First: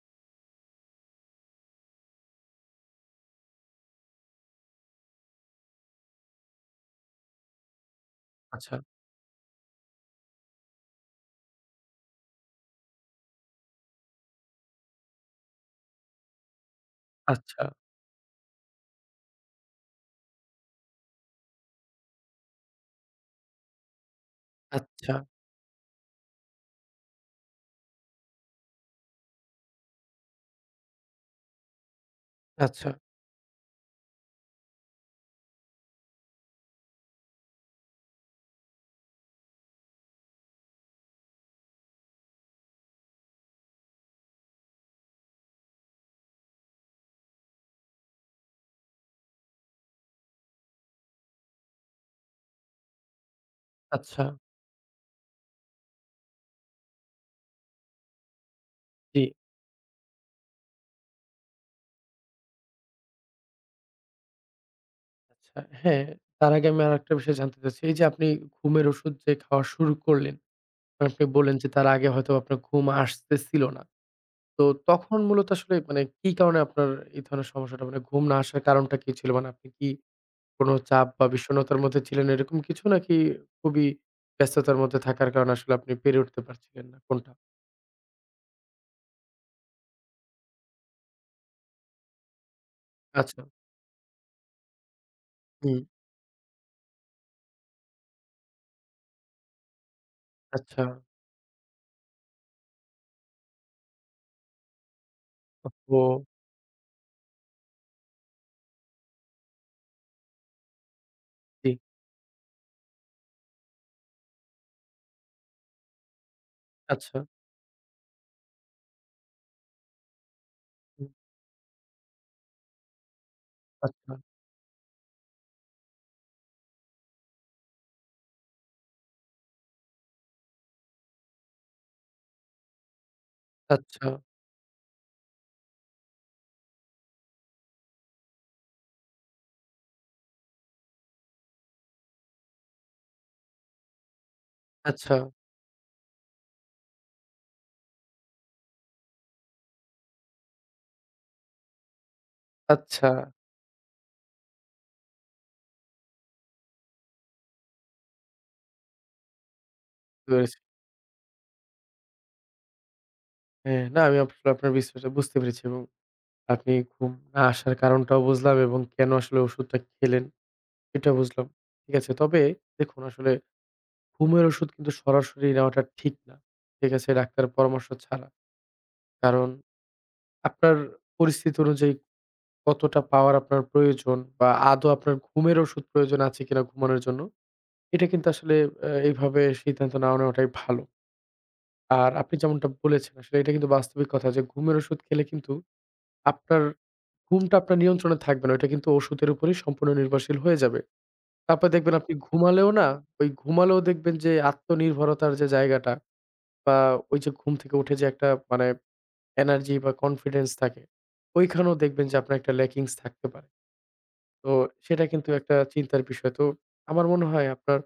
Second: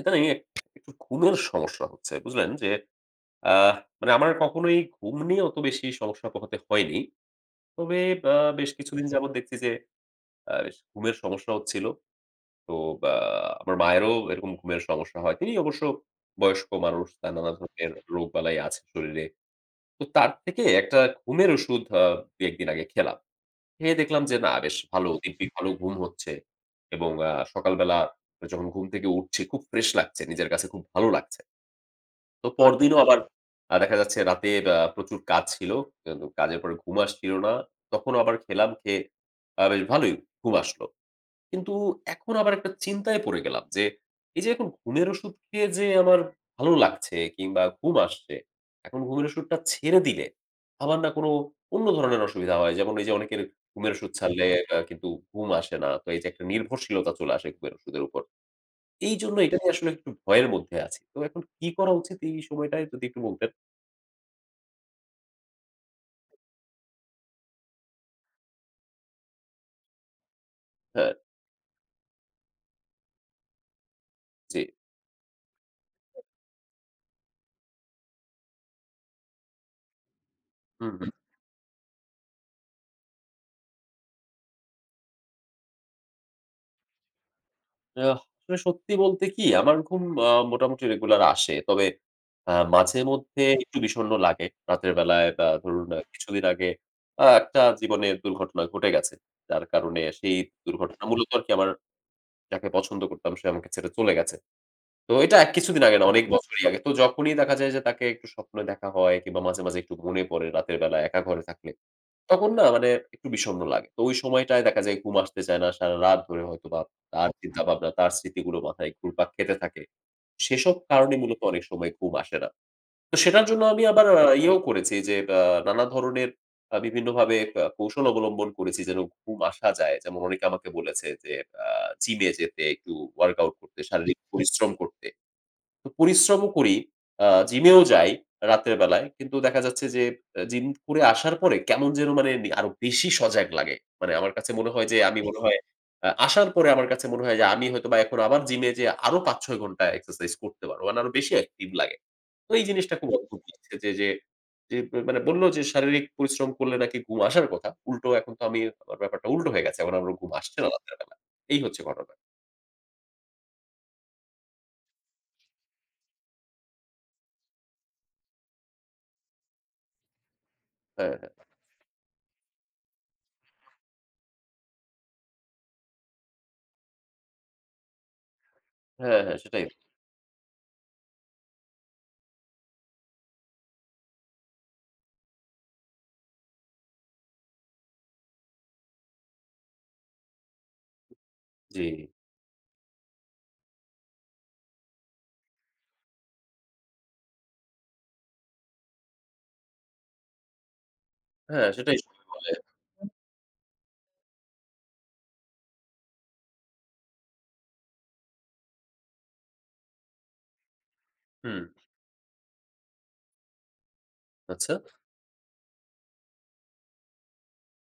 ইদানিং একটু ঘুমের সমস্যা হচ্ছে। বুঝলেন? যে আহ মানে আমার কখনোই ঘুম নিয়ে অত বেশি সমস্যা পোহাতে হয়নি। তবে আ বেশ আচ্ছা, কিছুদিন যাবৎ দেখছি যে বেশ ঘুমের সমস্যা হচ্ছিল। তো বা আমার মায়েরও এরকম ঘুমের সমস্যা হয়। তিনি অবশ্য বয়স্ক মানুষ। তার নানা আচ্ছা, ধরনের রোগবালাই আছে শরীরে। তো তার থেকে একটা ঘুমের ওষুধ ২-১ দিন আগে খেলাম। খেয়ে দেখলাম যে না বেশ ভালো আচ্ছা, দিব্যি ভালো ঘুম হচ্ছে এবং সকালবেলা যখন ঘুম থেকে উঠছি খুব ফ্রেশ লাগছে। নিজের কাছে খুব ভালো লাগছে। তো আচ্ছা, পরদিনও আবার দেখা যাচ্ছে রাতে প্রচুর কাজ ছিল। কিন্তু কাজের পরে ঘুম আসছিল না। তখনও আবার খেলাম, খেয়ে বেশ ভালোই ঘুম আসলো। কিন্তু এখন আবার একটা চিন্তায় পড়ে গেলাম যে, এই যে এখন ঘুমের ওষুধ খেয়ে যে আমার ভালো লাগছে কিংবা ঘুম আসছে, এখন ঘুমের ওষুধটা ছেড়ে দিলে আমার না কোনো অন্য ধরনের অসুবিধা হয়। যেমন এই যে অনেকের ঘুমের ওষুধ আচ্ছা, ছাড়লে কিন্তু ঘুম আসে না। তো এই যে একটা নির্ভরশীলতা চলে আসে ঘুমের ওষুধের উপর। জি, এইজন্য এটা নিয়ে আসলে একটু ভয়ের মধ্যে আছি। তো এখন কি করা উচিত এই সময়টায় যদি একটু বলতেন? আচ্ছা। হ্যাঁ, তার আগে আমি আরেকটা বিষয় জানতে চাচ্ছি। এই যে আপনি ঘুমের ওষুধ যে খাওয়া শুরু করলেন, মানে হ্যাঁ, আপনি বললেন যে তার আগে হয়তো আপনার ঘুম আসতেছিল না। জি। তো তখন মূলত আসলে মানে কি কারণে আপনার এই ধরনের সমস্যাটা মানে ঘুম না আসার কারণটা কি ছিল? মানে আপনি কি কোন হুম, চাপ হুম। বা বিষণ্ণতার মধ্যে ছিলেন এরকম কিছু? নাকি খুবই ব্যস্ততার মধ্যে থাকার কারণে আসলে আপনি পেরে উঠতে পারছিলেন না? কোনটা? আসলে সত্যি বলতে কি আমার ঘুম মোটামুটি রেগুলার আসে। তবে মাঝে আচ্ছা, মধ্যে একটু বিষণ্ণ লাগে। রাতের বেলায় বা হুম, ধরুন কিছুদিন আগে একটা জীবনে দুর্ঘটনা ঘটে গেছে। যার কারণে সেই আচ্ছা, দুর্ঘটনা মূলত আরকি আমার যাকে পছন্দ করতাম সে আমাকে ছেড়ে চলে গেছে। তো এটা এক কিছুদিন আগে ওহহো! না অনেক আচ্ছা। বছরই আগে। তো যখনই দেখা যায় যে তাকে একটু স্বপ্নে দেখা হয় কিংবা মাঝে, মাঝে একটু মনে পড়ে রাতের বেলা একা ঘরে জি, থাকলে। তখন না মানে একটু বিষণ্ণ লাগে। তো ওই সময়টায় দেখা যায় ঘুম আসতে চায় না। সারারাত ধরে হয়তোবা আচ্ছা, তার চিন্তাভাবনা, তার স্মৃতিগুলো মাথায় ঘুরপাক খেতে থাকে। সেসব হুম, কারণে মূলত অনেক সময় ঘুম আসে না। তো সেটার জন্য আমি আবার আচ্ছা। আ ইয়েও করেছি যে নানা ধরনের বিভিন্নভাবে কৌশল অবলম্বন করেছি যেন ঘুম আসা যায়। যেমন অনেকে আমাকে বলেছে যে আ জিমে যেতে, একটু ওয়ার্কআউট করতে, আচ্ছা, শারীরিক পরিশ্রম করতে। তো পরিশ্রমও করি, জিমেও যাই রাতের বেলায়। কিন্তু দেখা যাচ্ছে যে জিম করে আসার পরে কেমন যেন মানে নি আরো বেশি সজাগ লাগে। মানে আমার কাছে মনে হয় যে আচ্ছা, আমি মনে হয় আ আসার পরে আমার কাছে মনে হয় যে আমি হয়তোবা এখন আবার জিমে যেয়ে আরো ৫-৬ ঘন্টা এক্সারসাইজ করতে পারবো। মানে আরো বেশি অ্যাক্টিভ লাগে। তো এই জিনিসটা আচ্ছা। খুব অদ্ভুত লাগছে যে, যে মানে বলল যে শারীরিক পরিশ্রম করলে নাকি ঘুম আসার কথা। উল্টো এখন তো আমার ব্যাপারটা উল্টো হয়ে গেছে। এখন আমার বুঝতে ঘুম পেরেছি। আসছে না রাতের বেলা। এই হচ্ছে ঘটনা। হ্যাঁ, না আমি আসলে আপনার বিষয়টা বুঝতে পেরেছি এবং আপনি ঘুম না আসার কারণটাও বুঝলাম এবং কেন আসলে ওষুধটা খেলেন এটা হ্যাঁ, হ্যাঁ। বুঝলাম। ঠিক আছে। তবে দেখুন আসলে ঘুমের ওষুধ কিন্তু সরাসরি নেওয়াটা ঠিক না। ঠিক আছে? ডাক্তারের পরামর্শ ছাড়া। হ্যাঁ, হ্যাঁ কারণ সেটাই। আপনার পরিস্থিতি অনুযায়ী কতটা পাওয়ার আপনার প্রয়োজন বা আদৌ আপনার ঘুমের ওষুধ প্রয়োজন আছে কিনা ঘুমানোর জন্য, এটা কিন্তু আসলে এইভাবে সিদ্ধান্ত না নেওয়াটাই ভালো। জি। আর আপনি যেমনটা বলেছেন আসলে এটা কিন্তু বাস্তবিক কথা যে ঘুমের ওষুধ খেলে কিন্তু আপনার ঘুমটা আপনার নিয়ন্ত্রণে থাকবে না। ওটা কিন্তু ওষুধের উপরেই সম্পূর্ণ নির্ভরশীল হয়ে যাবে। হ্যাঁ, তারপরে দেখবেন সেটাই আপনি সবাই বলে। ঘুমালেও না, ওই ঘুমালেও দেখবেন যে আত্মনির্ভরতার যে জায়গাটা বা ওই যে ঘুম থেকে উঠে যে একটা মানে এনার্জি বা কনফিডেন্স থাকে, হুম, ওইখানেও দেখবেন যে আপনার একটা ল্যাকিংস থাকতে পারে। তো আচ্ছা। সেটা কিন্তু একটা চিন্তার বিষয়। তো আমার মনে হয় আপনার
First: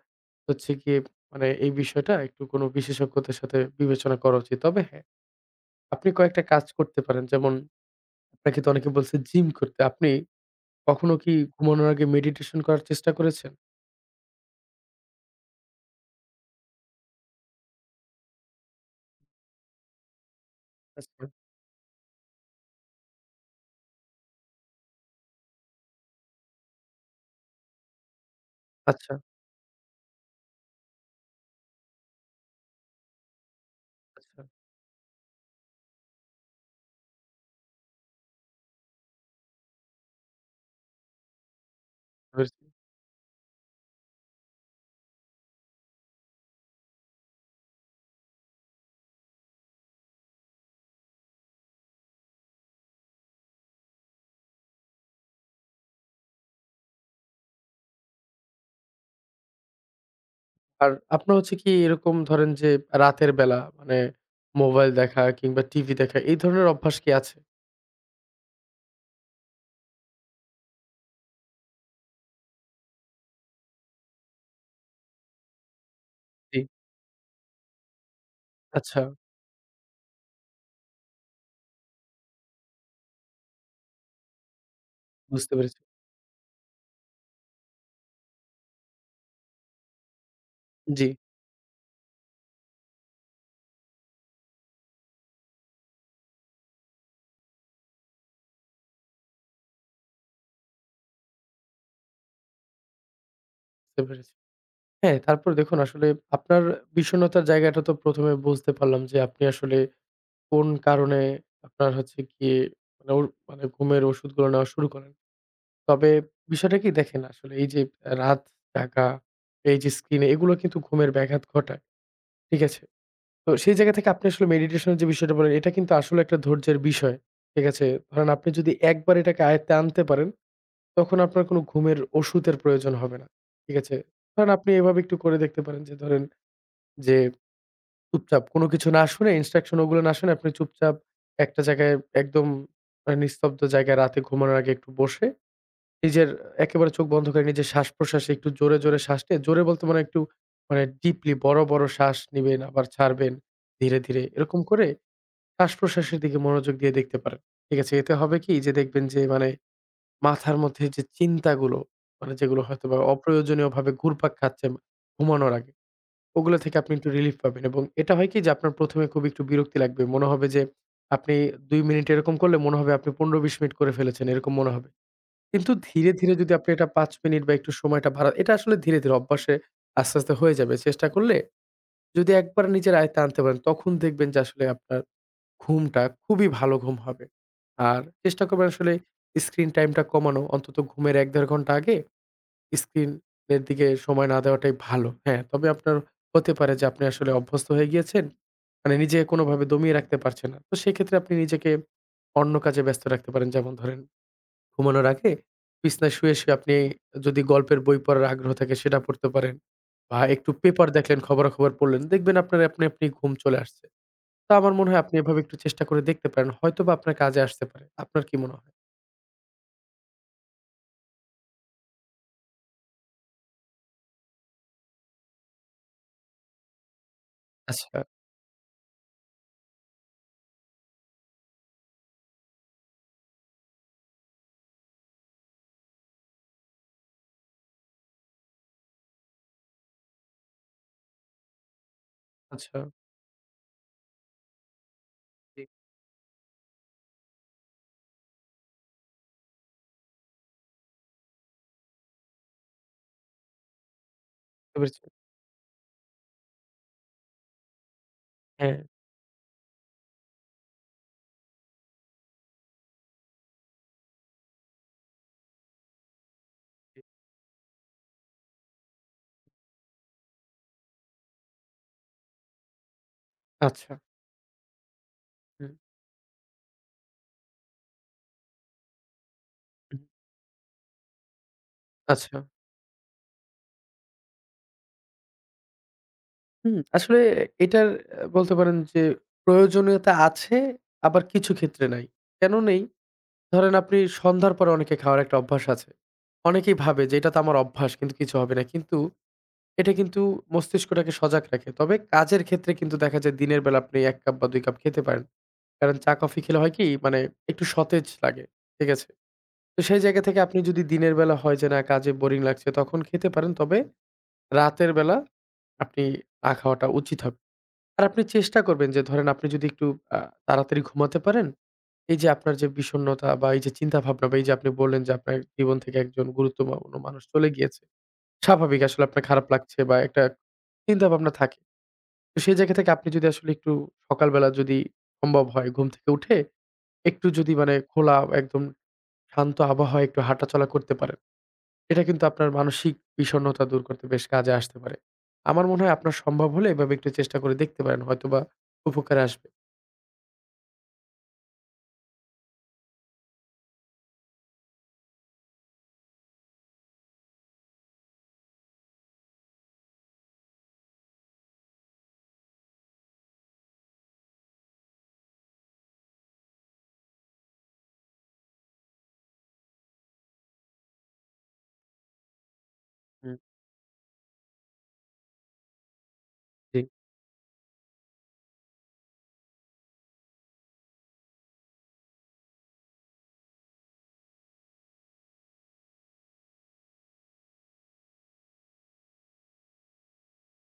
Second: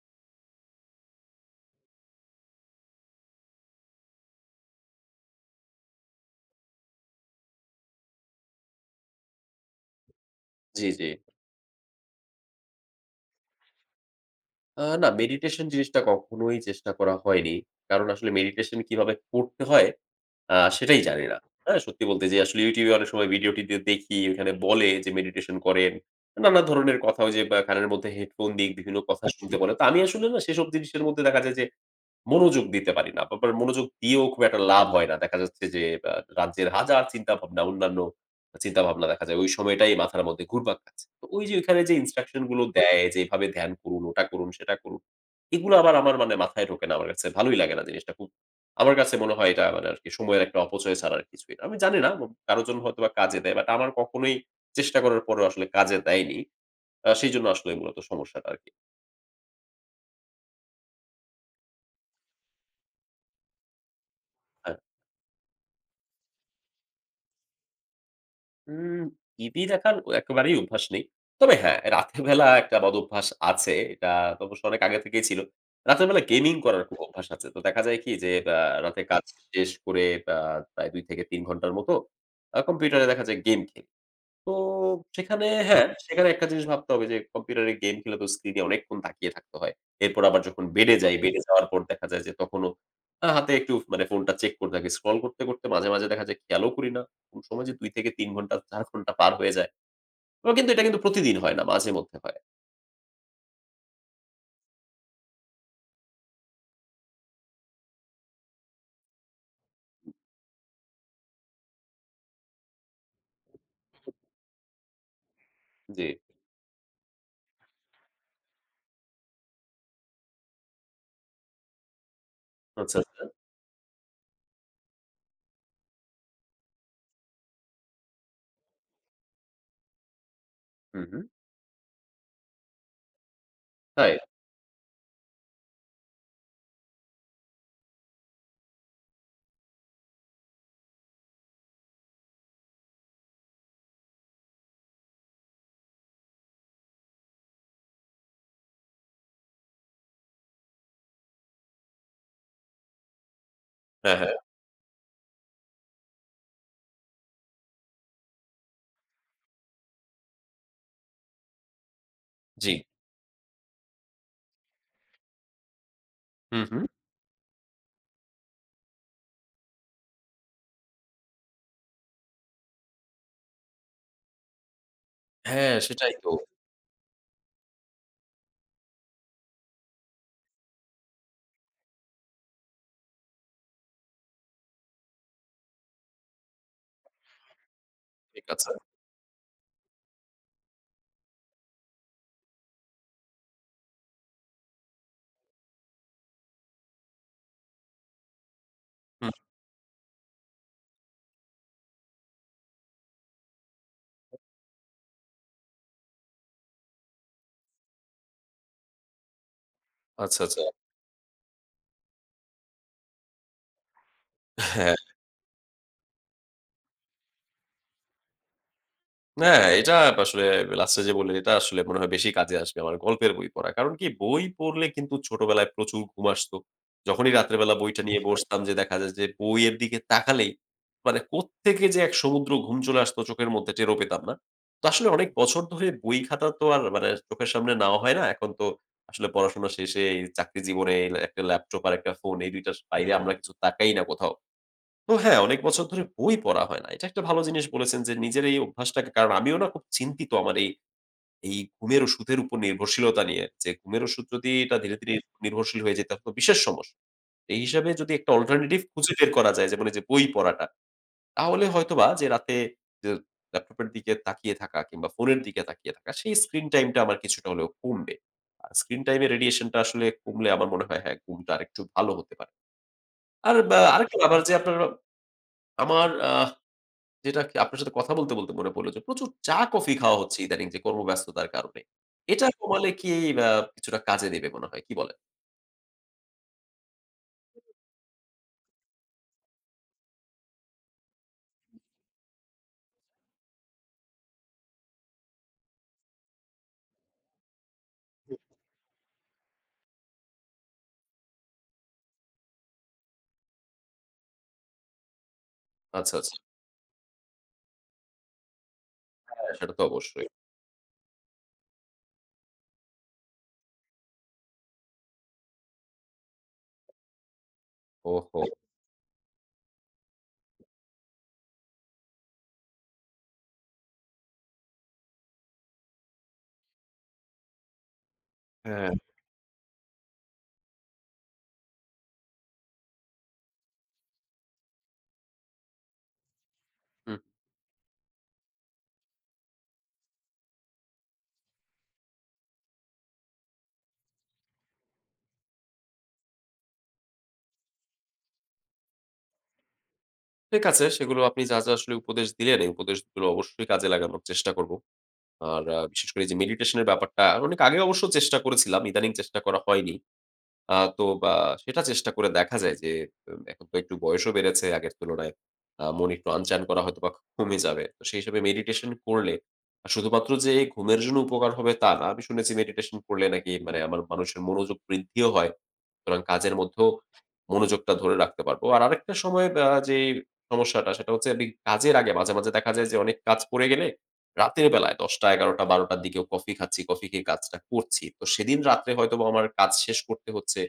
হচ্ছে গিয়ে মানে এই বিষয়টা একটু কোনো বিশেষজ্ঞদের সাথে বিবেচনা করা উচিত। তবে হ্যাঁ আপনি কয়েকটা কাজ করতে পারেন। যেমন আপনাকে তো অনেকে বলছে জিম করতে। আপনি জি, জি। কখনো কি ঘুমানোর আগে মেডিটেশন করার চেষ্টা করেছেন? না মেডিটেশন জিনিসটা কখনোই চেষ্টা করা হয়নি। কারণ আসলে মেডিটেশন কিভাবে করতে হয় সেটাই আচ্ছা, জানি না। হ্যাঁ? সত্যি বলতে যে আসলে YouTube এ অনেক সময় ভিডিও টিডিও দেখি, ওখানে বলে যে মেডিটেশন করেন। নানা ধরনের কথা ওই যে বা কানের মধ্যে হেডফোন দিয়ে বিভিন্ন আচ্ছা, কথা শুনতে বলে। তো আমি আসলে না সেসব জিনিসের মধ্যে দেখা যায় যে মনোযোগ দিতে পারি না। আবার মনোযোগ দিয়েও আচ্ছা খুব একটা লাভ হয় না। দেখা যাচ্ছে যে আ রাজ্যের হাজার চিন্তাভাবনা, অন্যান্য চিন্তাভাবনা দেখা যায় ওই সময়টাই মাথার মধ্যে ঘুরপাক খাচ্ছে। তো ওই যে ওইখানে যে ইনস্ট্রাকশন বুঝেছি। গুলো দেয় যে এভাবে ধ্যান করুন, ওটা করুন, সেটা করুন। এগুলো আবার আমার মানে মাথায় ঢোকে না। আমার কাছে ভালোই লাগে না জিনিসটা খুব। আমার কাছে মনে হয় এটা মানে আরকি সময়ের একটা অপচয় ছাড়া আর কিছুই না। আমি জানি না কারো জন্য হয়তোবা কাজে দেয়। বাট আমার কখনোই চেষ্টা করার পরেও আসলে কাজে দেয়নি। সেইজন্য আসলে মূলত সমস্যাটা আরকি। আর আপনার হচ্ছে কি এরকম ধরেন যে রাতের বেলা মানে হ্যাঁ। মোবাইল দেখা কিংবা টিভি দেখা এই ধরনের অভ্যাস কি আছে? উম টিভি দেখার একেবারেই অভ্যাস নেই। তবে হ্যাঁ, রাতের বেলা একটা বদ অভ্যাস আছে। এটা তো অবশ্য অনেক আগে থেকেই ছিল। রাতের বেলা গেমিং জি। করার খুব অভ্যাস আছে। তো দেখা যায় কি যে আ আচ্ছা রাতে কাজ শেষ করে আ প্রায় ২ থেকে ৩ ঘন্টার মতো কম্পিউটারে দেখা যায় গেম খেলি। তো সেখানে বুঝতে পেরেছি। হ্যাঁ, সেখানে একটা জিনিস ভাবতে হবে যে কম্পিউটারে গেম খেলে তো স্ক্রিনে অনেকক্ষণ তাকিয়ে থাকতে হয়। এরপর আবার যখন বেডে জি, যাই, বেডে যাওয়ার পর দেখা যায় যে তখনও হাতে একটু মানে ফোনটা চেক করতে থাকি। স্ক্রল করতে, করতে মাঝে, মাঝে দেখা যায় খেয়ালও করি না। কোন সময় যে ২ থেকে ৩ ঘন্টা, ৪ ঘন্টা পার হয়ে যায়। তবে কিন্তু এটা কিন্তু প্রতিদিন হয় না, মাঝে মধ্যে হয়। বুঝতে পেরেছি। হ্যাঁ, তারপর দেখুন আসলে আপনার বিষণ্ণতার জায়গাটা তো ১ম এ বুঝতে পারলাম যে আপনি আসলে কোন কারণে আপনার হচ্ছে গিয়ে মানে ওর মানে ঘুমের ওষুধগুলো নেওয়া শুরু করেন। জি। তবে বিষয়টা কি দেখেন আসলে এই যে রাত জাগা, এই যে স্ক্রিনে এগুলো কিন্তু ঘুমের ব্যাঘাত ঘটায়। ঠিক আছে? আচ্ছা, আচ্ছা। তো সেই জায়গা থেকে আপনি আসলে মেডিটেশন এর যে বিষয়টা বললেন এটা কিন্তু আসলে একটা ধৈর্যের বিষয়। ঠিক আছে? ধরেন আপনি যদি একবার এটাকে আয়ত্তে আনতে পারেন হুম, তখন হুম। আপনার কোনো ঘুমের ওষুধের প্রয়োজন হবে না। ঠিক আছে? তাই? ধরেন আপনি এভাবে একটু করে দেখতে পারেন যে ধরেন যে চুপচাপ কোনো কিছু না শুনে ইনস্ট্রাকশন ওগুলো না শুনে আপনি চুপচাপ একটা জায়গায় একদম নিস্তব্ধ জায়গায় রাতে ঘুমানোর আগে একটু বসে নিজের একেবারে চোখ বন্ধ করে নিজের শ্বাস-প্রশ্বাসে একটু জোরে, জোরে শ্বাস নিয়ে জোরে বলতে মানে একটু মানে ডিপলি বড়, বড় শ্বাস নিবেন আবার ছাড়বেন ধীরে, হ্যাঁ, ধীরে। হ্যাঁ। এরকম করে শ্বাস-প্রশ্বাসের দিকে মনোযোগ দিয়ে দেখতে পারেন। ঠিক আছে? এতে হবে কি যে দেখবেন যে মানে মাথার মধ্যে যে চিন্তাগুলো মানে যেগুলো জি। হয়তোবা অপ্রয়োজনীয়ভাবে ঘুরপাক খাচ্ছে ঘুমানোর আগে, ওগুলো হুম, থেকে হুম। আপনি একটু রিলিফ পাবেন এবং এটা হয় কি যে আপনার ১ম এ খুব একটু বিরক্তি লাগবে। মনে হবে যে আপনি ২ মিনিট এরকম করলে মনে হবে আপনি ১৫-২০ মিনিট করে ফেলেছেন, এরকম মনে হবে। কিন্তু হ্যাঁ, ধীরে, সেটাই তো। ধীরে যদি আপনি এটা ৫ মিনিট বা একটু সময়টা বাড়ান, এটা আসলে ধীরে, ধীরে অভ্যাসে আস্তে, আস্তে হয়ে যাবে। চেষ্টা করলে যদি একবার নিজের আয়ত্তে আনতে পারেন, তখন দেখবেন যে আসলে আপনার ঘুমটা খুবই ভালো ঘুম হবে। আর চেষ্টা ঠিক করবেন আছে। আসলে স্ক্রিন টাইমটা কমানো। অন্তত ঘুমের ১-১.৫ ঘন্টা আগে স্ক্রিনের দিকে সময় না দেওয়াটাই ভালো। হ্যাঁ, তবে আপনার হতে পারে যে আপনি আসলে অভ্যস্ত হয়ে গিয়েছেন। মানে নিজেকে হুম। কোনোভাবে দমিয়ে রাখতে পারছেন না। তো সেক্ষেত্রে আপনি নিজেকে অন্য কাজে ব্যস্ত রাখতে পারেন। যেমন ধরেন ঘুমানোর আগে বিছানায় শুয়ে আপনি যদি গল্পের বই পড়ার আগ্রহ থাকে সেটা পড়তে পারেন। বা আচ্ছা, একটু আচ্ছা। পেপার দেখলেন, খবরাখবর পড়লেন। দেখবেন আপনার আপনি ঘুম চলে আসছে। তো আমার মনে হ্যাঁ। হয় আপনি এভাবে একটু চেষ্টা করে দেখতে পারেন। হয়তোবা আপনার কাজে আসতে পারে। আপনার কি মনে হয়? হ্যাঁ, এটা আসলে লাস্টে যে বললেন, এটা আসলে মনে হয় বেশি কাজে আসবে আমার গল্পের বই পড়া। কারণ কি বই পড়লে কিন্তু ছোটবেলায় প্রচুর ঘুম আসতো। যখনই রাত্রে বেলা আচ্ছা। বইটা নিয়ে বসতাম যে দেখা যায় যে বইয়ের দিকে তাকালেই মানে কোত্থেকে যে এক সমুদ্র ঘুম চলে আসতো চোখের মধ্যে টেরও পেতাম না। তো আসলে অনেক বছর ধরে বই খাতা তো আর মানে চোখের সামনে নেওয়া হয় না। এখন তো আসলে পড়াশোনা শেষে এই চাকরি জীবনে এই একটা ল্যাপটপ আর একটা ফোন এই ২ টার আচ্ছা, বাইরে আমরা কিছু তাকাই না কোথাও। তো হ্যাঁ, অনেক জি, বছর ধরে বই পড়া হয় না। এটা একটা ভালো জিনিস বলেছেন যে নিজের এই অভ্যাসটাকে কারণ আমিও না খুব চিন্তিত আমার এই ঘুমের ওষুধের উপর নির্ভরশীলতা নিয়ে। যে ঘুমের ওষুধ যদি এটা ধীরে, বুঝতে পেরেছি। ধীরে নির্ভরশীল হয়ে যেত তো বিশেষ সমস্যা। এই হিসাবে যদি একটা হ্যাঁ, অল্টারনেটিভ খুঁজে বের করা যায় যে মানে যে বই পড়াটা, তাহলে হয়তোবা যে রাতে যে ল্যাপটপের দিকে তাকিয়ে থাকা কিংবা ফোনের দিকে তাকিয়ে থাকা সেই স্ক্রিন টাইমটা জি। আমার কিছুটা হলেও কমবে। আর স্ক্রিন টাইম এর রেডিয়েশনটা আসলে কমলে আমার মনে হয় হ্যাঁ, ঘুমটা আরেকটু ভালো হতে পারে। আর বা আচ্ছা, আরেকটা ব্যাপার যে আপনার হুম, আমার যেটা কি আপনার সাথে কথা বলতে, বলতে মনে পড়ল যে প্রচুর চা-কফি হুম, খাওয়া হচ্ছে ইদানিং যে কর্মব্যস্ততার কারণে। আচ্ছা। এটা কমালে কি আ কিছুটা কাজে দেবে মনে হয়। কি বলেন? হুম, আসলে এটার বলতে পারেন যে প্রয়োজনীয়তা আছে, আবার কিছু ক্ষেত্রে নাই। কেন নেই? ধরেন আপনি সন্ধ্যার পরে অনেকে খাওয়ার একটা অভ্যাস আছে। অনেকেই ভাবে যে এটা তো আমার অভ্যাস কিন্তু কিছু হবে না। কিন্তু এটা কিন্তু মস্তিষ্কটাকে সজাগ রাখে। তবে কাজের ক্ষেত্রে কিন্তু দেখা যায় দিনের বেলা আপনি ১ কাপ বা ২ কাপ খেতে পারেন। কারণ চা আচ্ছা, আচ্ছা। কফি খেলে হয় কি মানে একটু সতেজ লাগে। ঠিক আছে? হ্যাঁ, সেটা তো তো সেই জায়গা অবশ্যই। থেকে আপনি যদি দিনের বেলা হয় যে না কাজে বোরিং লাগছে তখন খেতে পারেন। তবে রাতের বেলা আপনি না খাওয়াটা উচিত হবে। আর আপনি ওহো! চেষ্টা করবেন যে ধরেন আপনি যদি একটু আ তাড়াতাড়ি ঘুমাতে পারেন এই যে আপনার যে বিষণ্ণতা বা এই যে চিন্তাভাবনা বা এই যে আপনি বললেন যে আপনার জীবন থেকে একজন গুরুত্বপূর্ণ মানুষ চলে গিয়েছে। স্বাভাবিক হ্যাঁ। আসলে আপনার খারাপ লাগছে বা একটা চিন্তাভাবনা থাকে। তো সেই জায়গা থেকে আপনি যদি আসলে একটু সকালবেলা যদি সম্ভব হয় ঘুম থেকে উঠে হুম। একটু যদি মানে খোলা একদম শান্ত আবহাওয়ায় একটু হাঁটাচলা করতে পারেন, এটা কিন্তু আপনার মানসিক বিষণ্ণতা দূর করতে বেশ কাজে আসতে পারে। আমার মনে হয় আপনার সম্ভব হলে এভাবে একটু চেষ্টা করে দেখতে পারেন। হয়তোবা উপকারে আসবে। ঠিক আছে সেগুলো আপনি যা, যা আসলে উপদেশ দিলেন এই উপদেশগুলো অবশ্যই কাজে লাগানোর চেষ্টা করব। আর বিশেষ করে এই যে মেডিটেশন এর ব্যাপারটা অনেক আগে অবশ্য চেষ্টা করেছিলাম। ইদানিং চেষ্টা করা হয়নি। আ তো বা সেটা চেষ্টা করে দেখা যায় যে এখন তো একটু বয়সও বেড়েছে আগের তুলনায়। মন একটু আনচান করা হয়তোবা কমে যাবে। তো সেই হিসেবে মেডিটেশন করলে আর শুধুমাত্র যে এই ঘুমের জন্য উপকার হবে তা না। আমি শুনেছি মেডিটেশন করলে হুম, নাকি মানে আমার মানুষের মনোযোগ বৃদ্ধিও হয়। সুতরাং কাজের জি। মধ্যেও মনোযোগটা ধরে রাখতে পারবো। আর আরেকটা সময় যে সমস্যাটা সেটা হচ্ছে আমি কাজের আগে মাঝে, মাঝে দেখা যায় যে অনেক কাজ পড়ে গেলে রাতের বেলায় ১০টা, ১১টা, ১২টার দিকেও কফি খাচ্ছি, কফি খেয়ে কাজটা করছি। তো সেদিন রাত্রে হয়তোবা আমার কাজ শেষ করতে হচ্ছে।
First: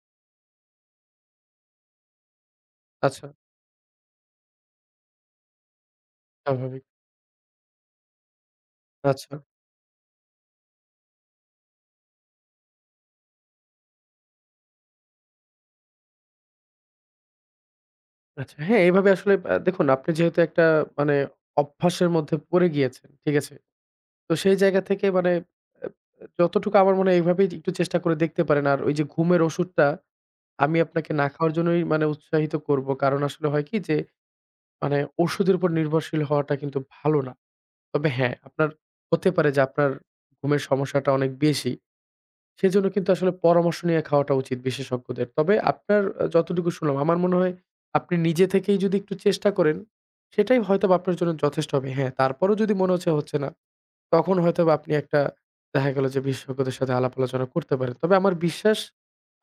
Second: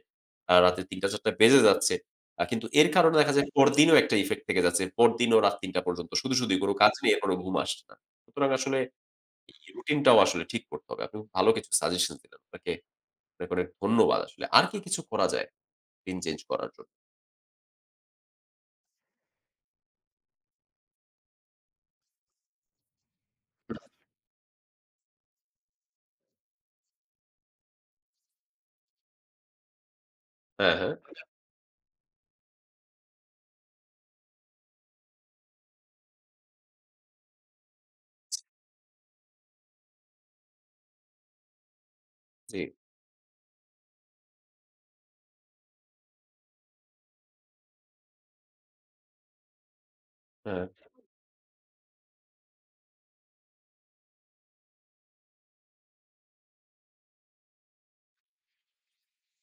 রাতে ৩টা-৪টা বেজে যাচ্ছে। কিন্তু এর কারণে আচ্ছা, দেখা যায় পরদিনও একটা ইফেক্ট থেকে যাচ্ছে। পরদিনও রাত ৩টা পর্যন্ত শুধু, শুধুই কোনো স্বাভাবিক। কাজ নেই, এরপরেও ঘুম আসছে না। সুতরাং আসলে আচ্ছা। এই রুটিনটাও আসলে ঠিক করতে হবে। আপনি খুব ভালো কিছু সাজেশন দিলেন। আপনাকে অনেক, অনেক ধন্যবাদ আসলে। আর কি কিছু করা যায় দিন চেঞ্জ করার জন্য? আচ্ছা, হ্যাঁ, এভাবে আসলে দেখুন আপনি যেহেতু একটা মানে অভ্যাসের মধ্যে পড়ে গিয়েছেন, ঠিক আছে? তো সেই জায়গা থেকে মানে আব যতটুকু আমার মনে হয় এভাবেই একটু চেষ্টা করে দেখতে পারেন। আর ওই যে ঘুমের ওষুধটা হ্যাঁ, আমি হ্যাঁ। আপনাকে না খাওয়ার জন্যই মানে উৎসাহিত করব। কারণ আসলে হয় কি যে মানে ওষুধের উপর নির্ভরশীল হওয়াটা কিন্তু ভালো না। তবে হ্যাঁ, আপনার হতে পারে যে আপনার ঘুমের সমস্যাটা অনেক বেশি। জি, সেজন্য কিন্তু আসলে পরামর্শ নিয়ে খাওয়াটা উচিত বিশেষজ্ঞদের। তবে আপনার যতটুকু শুনলাম আমার মনে হয় আপনি নিজে থেকেই যদি একটু চেষ্টা করেন, সেটাই হ্যাঁ। হয়তোবা আপনার জন্য যথেষ্ট হবে। হ্যাঁ, তারপরেও যদি মনে হচ্ছে, হচ্ছে না, তখন হয়তোবা আপনি একটা দেখা গেল যে বিশেষজ্ঞদের সাথে আলাপ আলোচনা করতে পারেন। তবে আমার বিশ্বাস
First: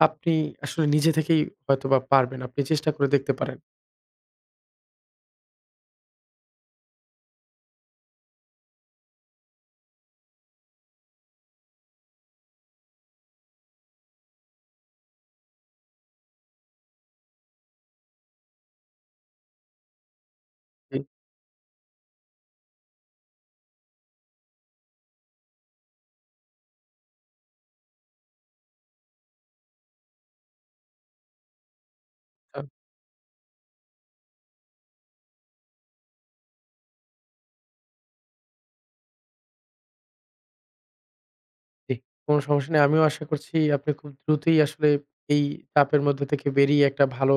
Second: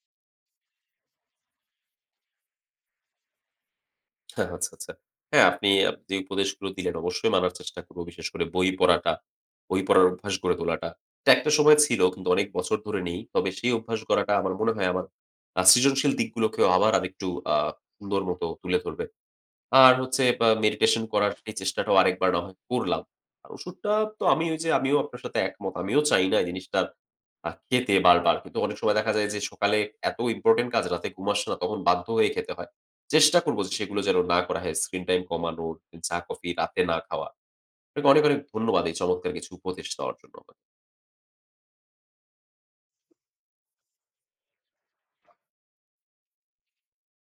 আপনি আসলে নিজে থেকেই হয়তোবা পারবেন। আপনি চেষ্টা করে দেখতে পারেন। হ্যাঁ, আচ্ছা, আচ্ছা। হ্যাঁ, আপনি যে উপদেশগুলো দিলেন অবশ্যই মানার চেষ্টা করব। বিশেষ করে বই পড়াটা, বই পড়ার অভ্যাস গড়ে তোলাটা। এটা একটা সময় ছিল কিন্তু অনেক বছর ধরে নেই। তবে সেই অভ্যাস গড়াটা আমার মনে হয় আমার সৃজনশীল দিকগুলোকেও আবার আরেকটু আ সুন্দর মতো তুলে ধরবে। আর হচ্ছে বা জি। মেডিটেশন করার এই চেষ্টাটাও আরেকবার না হয় করলাম। আর ওষুধটা তো আমি ওই যে আমিও আপনার সাথে একমত। আমিও চাই না এই জিনিসটা খেতে বারবার। কিন্তু অনেক সময় দেখা যায় যে সকালে এত ইম্পোর্টেন্ট কাজ রাতে ঘুম আসে না তখন বাধ্য হয়ে খেতে হয়। চেষ্টা করব যে সেগুলো যেন না করা হয়। স্ক্রিন টাইম কমানোর, চা কফি রাতে না খাওয়া। আপনাকে অনেক, অনেক ধন্যবাদ এই চমৎকার কিছু উপদেশ দেওয়ার জন্য। জি, কোনো সমস্যা নেই। আমিও আশা করছি আপনি খুব দ্রুতই আসলে এই চাপের মধ্যে থেকে বেরিয়ে একটা ভালো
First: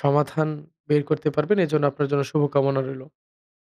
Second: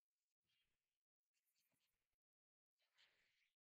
সমাধান বের করতে পারবেন। এজন্য আপনার জন্য শুভকামনা রইল।